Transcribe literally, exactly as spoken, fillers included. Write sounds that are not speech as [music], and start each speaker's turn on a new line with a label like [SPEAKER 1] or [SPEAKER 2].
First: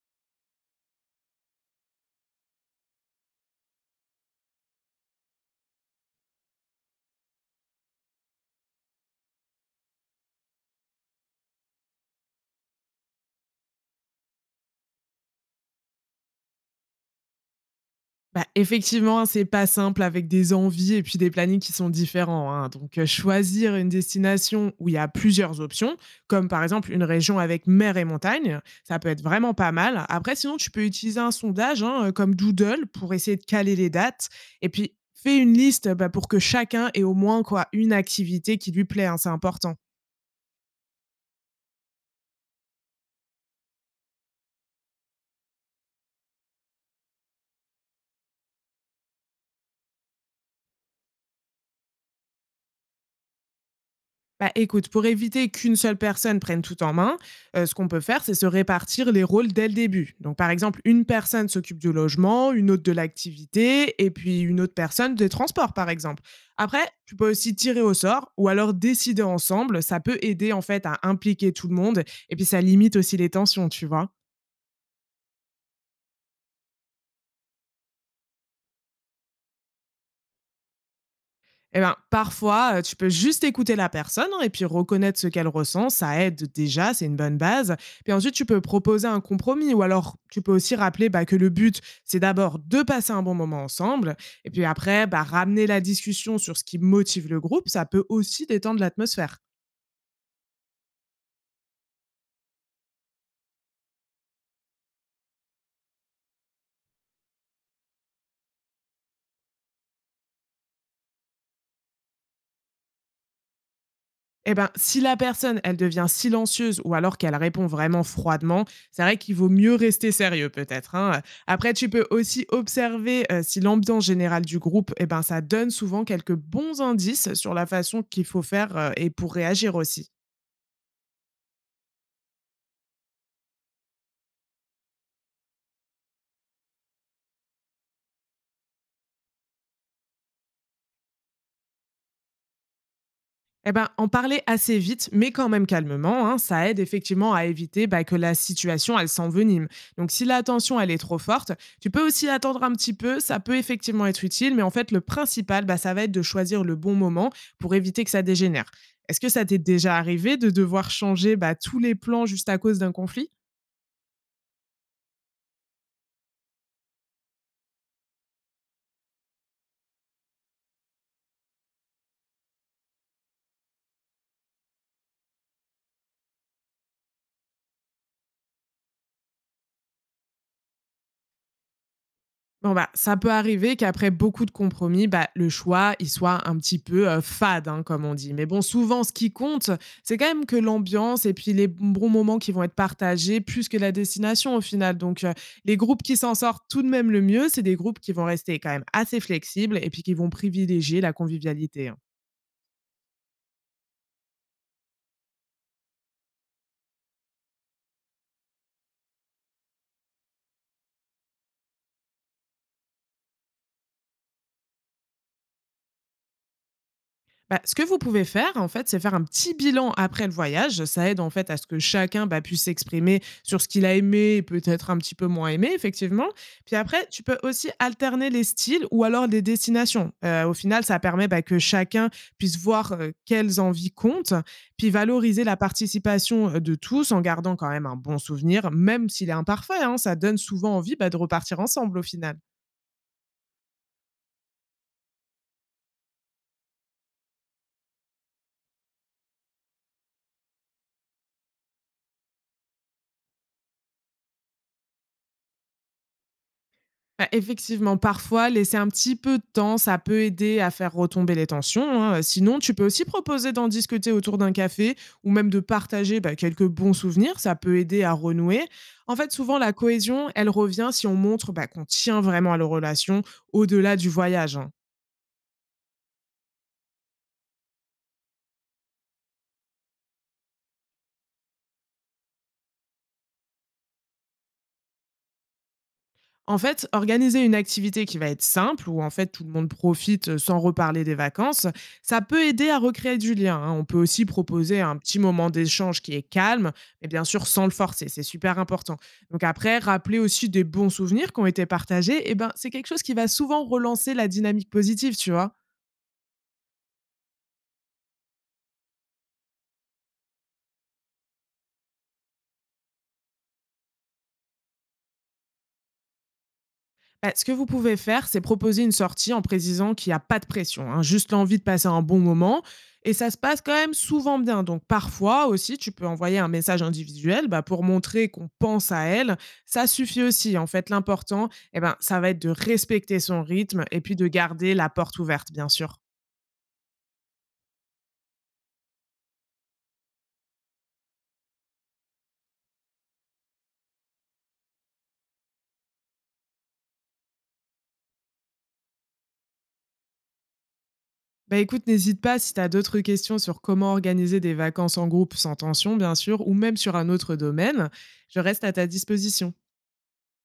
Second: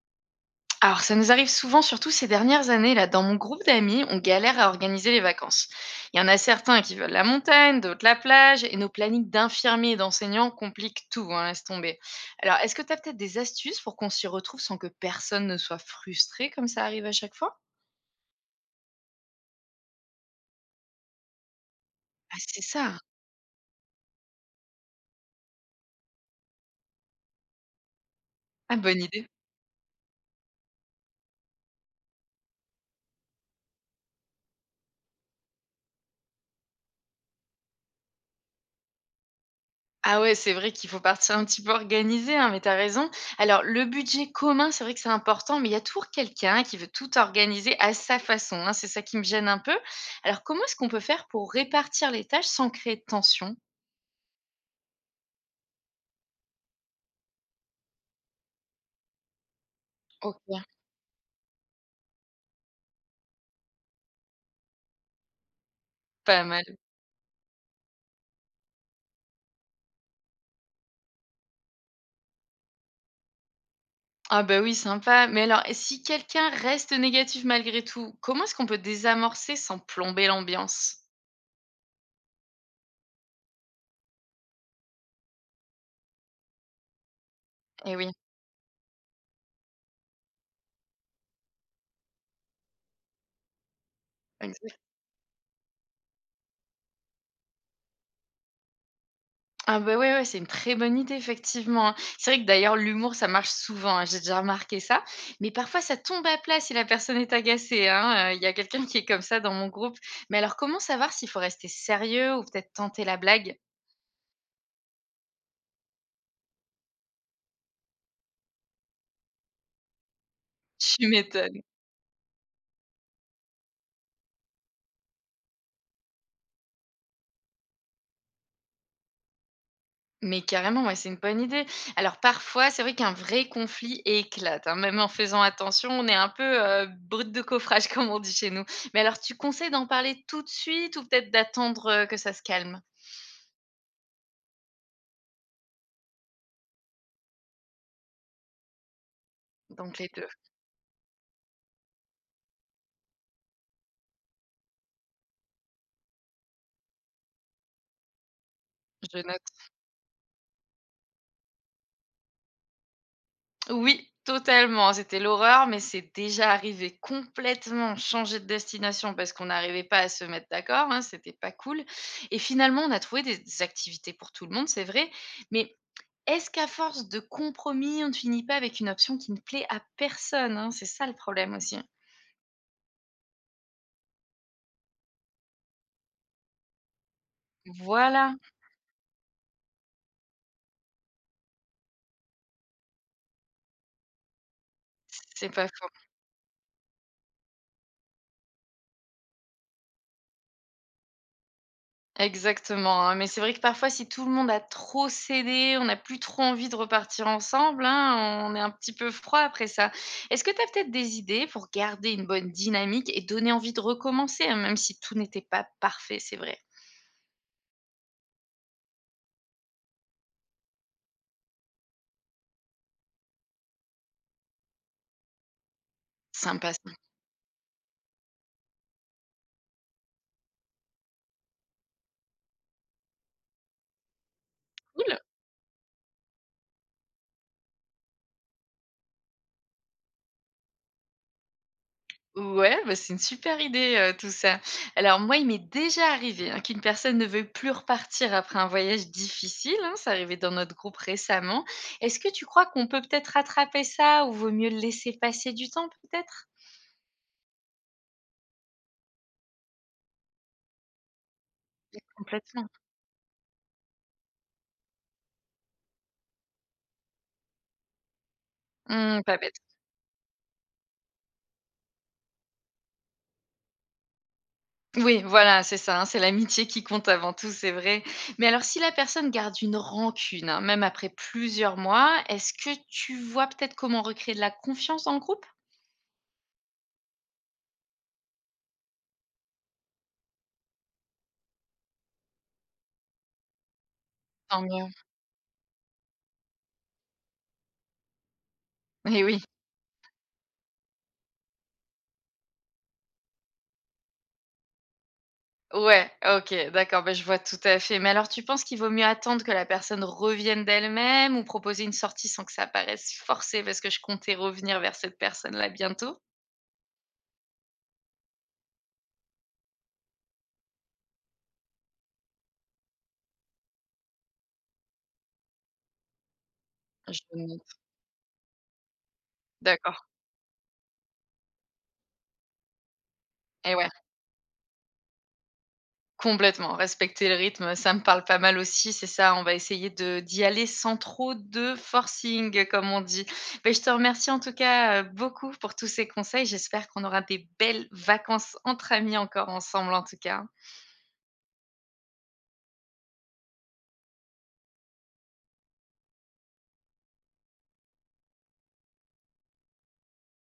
[SPEAKER 1] Alors, ça nous arrive souvent, surtout ces dernières années, là, dans mon groupe d'amis, on galère à organiser les vacances. Il y en a certains qui veulent la montagne, d'autres la plage, et nos plannings d'infirmiers et d'enseignants compliquent tout, hein, laisse tomber. Alors, est-ce que tu as peut-être des astuces pour qu'on s'y retrouve sans que personne ne soit frustré, comme ça arrive à chaque fois?
[SPEAKER 2] Bah, effectivement, hein, c'est pas simple avec des envies et puis des plannings qui sont
[SPEAKER 1] Ah,
[SPEAKER 2] différents,
[SPEAKER 1] c'est
[SPEAKER 2] hein.
[SPEAKER 1] ça.
[SPEAKER 2] Donc, euh, choisir une destination où il y a plusieurs options, comme par exemple une région avec mer et montagne,
[SPEAKER 1] Ah,
[SPEAKER 2] ça
[SPEAKER 1] bonne
[SPEAKER 2] peut être
[SPEAKER 1] idée.
[SPEAKER 2] vraiment pas mal. Après, sinon, tu peux utiliser un sondage, hein, euh, comme Doodle pour essayer de caler les dates. Et puis, fais une liste, bah, pour que chacun ait au moins quoi une activité qui lui plaît, hein, c'est important.
[SPEAKER 1] Ah ouais, c'est vrai qu'il faut partir un petit peu organisé, hein, mais t'as raison. Alors, le budget commun, c'est vrai que c'est important, mais il y a toujours quelqu'un qui veut tout organiser à sa façon, hein, c'est ça qui me gêne un peu. Alors, comment est-ce qu'on peut faire pour répartir les tâches sans créer de tension?
[SPEAKER 2] Bah, écoute, pour éviter qu'une seule personne prenne tout en main, euh, ce qu'on peut faire, c'est se répartir les rôles dès le début. Donc,
[SPEAKER 1] Ok,
[SPEAKER 2] par exemple, une personne s'occupe du logement, une autre de l'activité, et puis une autre personne des transports, par exemple.
[SPEAKER 1] pas mal.
[SPEAKER 2] Après, tu peux aussi tirer au sort ou alors décider ensemble. Ça peut aider, en fait, à impliquer tout le monde, et puis ça limite aussi les tensions, tu vois.
[SPEAKER 1] Ah bah oui, sympa. Mais alors, et si quelqu'un reste négatif malgré tout, comment est-ce qu'on peut désamorcer sans plomber l'ambiance?
[SPEAKER 2] Eh ben, parfois, euh, tu peux juste écouter la personne, hein, et puis reconnaître ce qu'elle ressent. Ça aide déjà, c'est une bonne base.
[SPEAKER 1] Eh oui,
[SPEAKER 2] Puis ensuite, tu peux proposer un compromis ou alors tu peux aussi rappeler, bah, que le but, c'est d'abord de passer un bon moment ensemble. Et puis
[SPEAKER 1] exact.
[SPEAKER 2] après, bah, ramener la discussion sur ce qui motive le groupe, ça peut aussi détendre l'atmosphère.
[SPEAKER 1] Ah bah, ouais, ouais, c'est une très bonne idée effectivement, hein. C'est vrai que d'ailleurs l'humour ça marche souvent, hein, j'ai déjà remarqué ça. Mais parfois ça tombe à plat si la personne est agacée, hein, heu, il y a quelqu'un qui est comme ça dans mon groupe. Mais alors comment savoir s'il faut rester sérieux ou peut-être tenter la blague?
[SPEAKER 2] Eh ben, si la personne, elle devient silencieuse ou alors qu'elle répond vraiment froidement, c'est vrai qu'il vaut mieux rester sérieux peut-être,
[SPEAKER 1] Tu
[SPEAKER 2] hein.
[SPEAKER 1] m'étonnes.
[SPEAKER 2] Après, tu peux aussi observer, euh, si l'ambiance générale du groupe, eh ben, ça donne souvent quelques bons indices sur la façon qu'il faut faire, euh, et pour réagir aussi.
[SPEAKER 1] Mais carrément, ouais, c'est une bonne idée. Alors parfois, c'est vrai qu'un vrai conflit éclate, hein, même en faisant attention, on est un peu, heu, brute de coffrage [laughs] comme on dit chez nous. Mais alors tu conseilles d'en parler tout de suite ou peut-être d'attendre, heu, que ça se calme?
[SPEAKER 2] Eh ben, en parler assez vite, mais quand même calmement, hein, ça aide effectivement à éviter, bah, que la situation, elle s'envenime.
[SPEAKER 1] Donc les
[SPEAKER 2] Donc, si
[SPEAKER 1] deux,
[SPEAKER 2] la tension, elle est trop forte, tu peux aussi attendre un petit peu, ça peut effectivement être utile, mais en fait, le principal, bah, ça va être de choisir le bon moment pour éviter que ça dégénère. Est-ce
[SPEAKER 1] je
[SPEAKER 2] que ça
[SPEAKER 1] note.
[SPEAKER 2] t'est déjà arrivé de devoir changer, bah, tous les plans juste à cause d'un conflit?
[SPEAKER 1] Oui, totalement, c'était l'horreur, mais c'est déjà arrivé complètement changer de destination parce qu'on n'arrivait pas à se mettre d'accord, hein, c'était pas cool. Et finalement, on a trouvé des des activités pour tout le monde, c'est vrai, mais est-ce qu'à force de compromis, on ne finit pas avec une option qui ne plaît à personne, hein? C'est ça le problème aussi, hein.
[SPEAKER 2] Bon, bah, ça peut arriver qu'après beaucoup de compromis, bah, le choix, il soit un petit peu, heu, fade, hein, comme on dit.
[SPEAKER 1] Voilà,
[SPEAKER 2] Mais bon, souvent, ce qui compte, c'est quand même que l'ambiance et puis les bons moments qui vont être partagés plus que la destination, au final. Donc, heu
[SPEAKER 1] c'est pas.
[SPEAKER 2] les groupes qui s'en sortent tout de même le mieux, c'est des groupes qui vont rester quand même assez flexibles et puis qui vont privilégier la convivialité, hein.
[SPEAKER 1] Exactement, hein, mais c'est vrai que parfois, si tout le monde a trop cédé, on n'a plus trop envie de repartir ensemble, hein, on est un petit peu froid après ça. Est-ce que tu as peut-être des idées pour garder une bonne dynamique et donner envie de recommencer, hein, même si tout n'était pas parfait, c'est vrai?
[SPEAKER 2] Bah, ce que vous pouvez faire, en fait, c'est faire un petit bilan après le voyage. Ça aide, en fait, à ce que chacun, bah, puisse s'exprimer sur ce qu'il a aimé et peut-être un petit peu moins aimé, effectivement.
[SPEAKER 1] Sympa,
[SPEAKER 2] Puis
[SPEAKER 1] c'est
[SPEAKER 2] après, tu peux aussi alterner les styles ou alors les destinations. Euh, au final, ça permet, bah, que chacun puisse voir, euh, quelles envies comptent, puis
[SPEAKER 1] cool.
[SPEAKER 2] valoriser la participation, euh, de tous en gardant quand même un bon souvenir, même s'il est imparfait, hein. Ça donne souvent envie, bah, de repartir ensemble, au final.
[SPEAKER 1] Ouais, bah, c'est une super idée, heu, tout ça. Alors moi, il m'est déjà arrivé, hein, qu'une personne ne veuille plus repartir après un voyage difficile, hein, c'est arrivé dans notre groupe récemment. Est-ce que tu crois qu'on peut peut-être rattraper ça ou vaut mieux le laisser passer du temps peut-être?
[SPEAKER 2] Bah, effectivement, parfois, laisser un petit peu de temps, ça peut aider à faire retomber les tensions, hein. Euh, Sinon,
[SPEAKER 1] Complètement.
[SPEAKER 2] tu peux aussi proposer d'en discuter autour d'un café ou même de partager, bah, quelques bons souvenirs. Ça peut aider à renouer. En
[SPEAKER 1] Mmh,
[SPEAKER 2] fait,
[SPEAKER 1] pas bête.
[SPEAKER 2] souvent, la cohésion, elle revient si on montre, bah, qu'on tient vraiment à la relation au-delà du voyage, hein.
[SPEAKER 1] Oui, voilà, c'est ça, hein, c'est l'amitié qui compte avant tout, c'est vrai. Mais alors si la personne garde une rancune, hein, même après plusieurs mois, est-ce que tu vois peut-être comment recréer de la confiance dans le groupe?
[SPEAKER 2] En fait, organiser une activité qui va être simple, où en fait tout le monde profite, euh, sans reparler des vacances, ça peut aider à recréer du lien, hein. On peut aussi
[SPEAKER 1] Tant
[SPEAKER 2] proposer
[SPEAKER 1] mieux.
[SPEAKER 2] un petit moment d'échange qui est calme, mais bien sûr sans le forcer, c'est super important.
[SPEAKER 1] Eh oui.
[SPEAKER 2] Donc après, rappeler aussi des bons souvenirs qui ont été partagés, et ben, c'est quelque chose qui va souvent relancer la dynamique positive, tu vois.
[SPEAKER 1] Ouais, OK, d'accord, bah, je vois tout à fait. Mais alors tu penses qu'il vaut mieux attendre que la personne revienne d'elle-même ou proposer une sortie sans que ça paraisse forcé? Parce que je comptais revenir vers cette personne-là bientôt.
[SPEAKER 2] Bah, ce que vous pouvez faire, c'est proposer une sortie en précisant qu'il n'y a pas de pression, hein, juste l'envie de passer un bon moment. Et ça se passe quand même souvent bien. Donc parfois aussi, tu peux envoyer un message
[SPEAKER 1] Je me
[SPEAKER 2] individuel,
[SPEAKER 1] demande.
[SPEAKER 2] bah, pour montrer qu'on pense à elle. Ça
[SPEAKER 1] D'accord.
[SPEAKER 2] suffit aussi. En fait, l'important, eh ben, ça va être de respecter son
[SPEAKER 1] Et
[SPEAKER 2] rythme
[SPEAKER 1] ouais,
[SPEAKER 2] et puis de garder la porte ouverte, bien sûr.
[SPEAKER 1] complètement, respecter le rythme, ça me parle pas mal aussi, c'est ça, on va essayer de d'y aller sans trop de forcing, comme on dit. Beh, je te remercie en tout cas, heu, beaucoup pour tous ces conseils. J'espère qu'on aura des belles vacances entre amis encore ensemble en tout cas, hein.
[SPEAKER 2] Bah écoute, n'hésite pas si tu as d'autres questions sur comment organiser des vacances en groupe sans tension, bien sûr, ou même sur un autre domaine, je reste à ta disposition.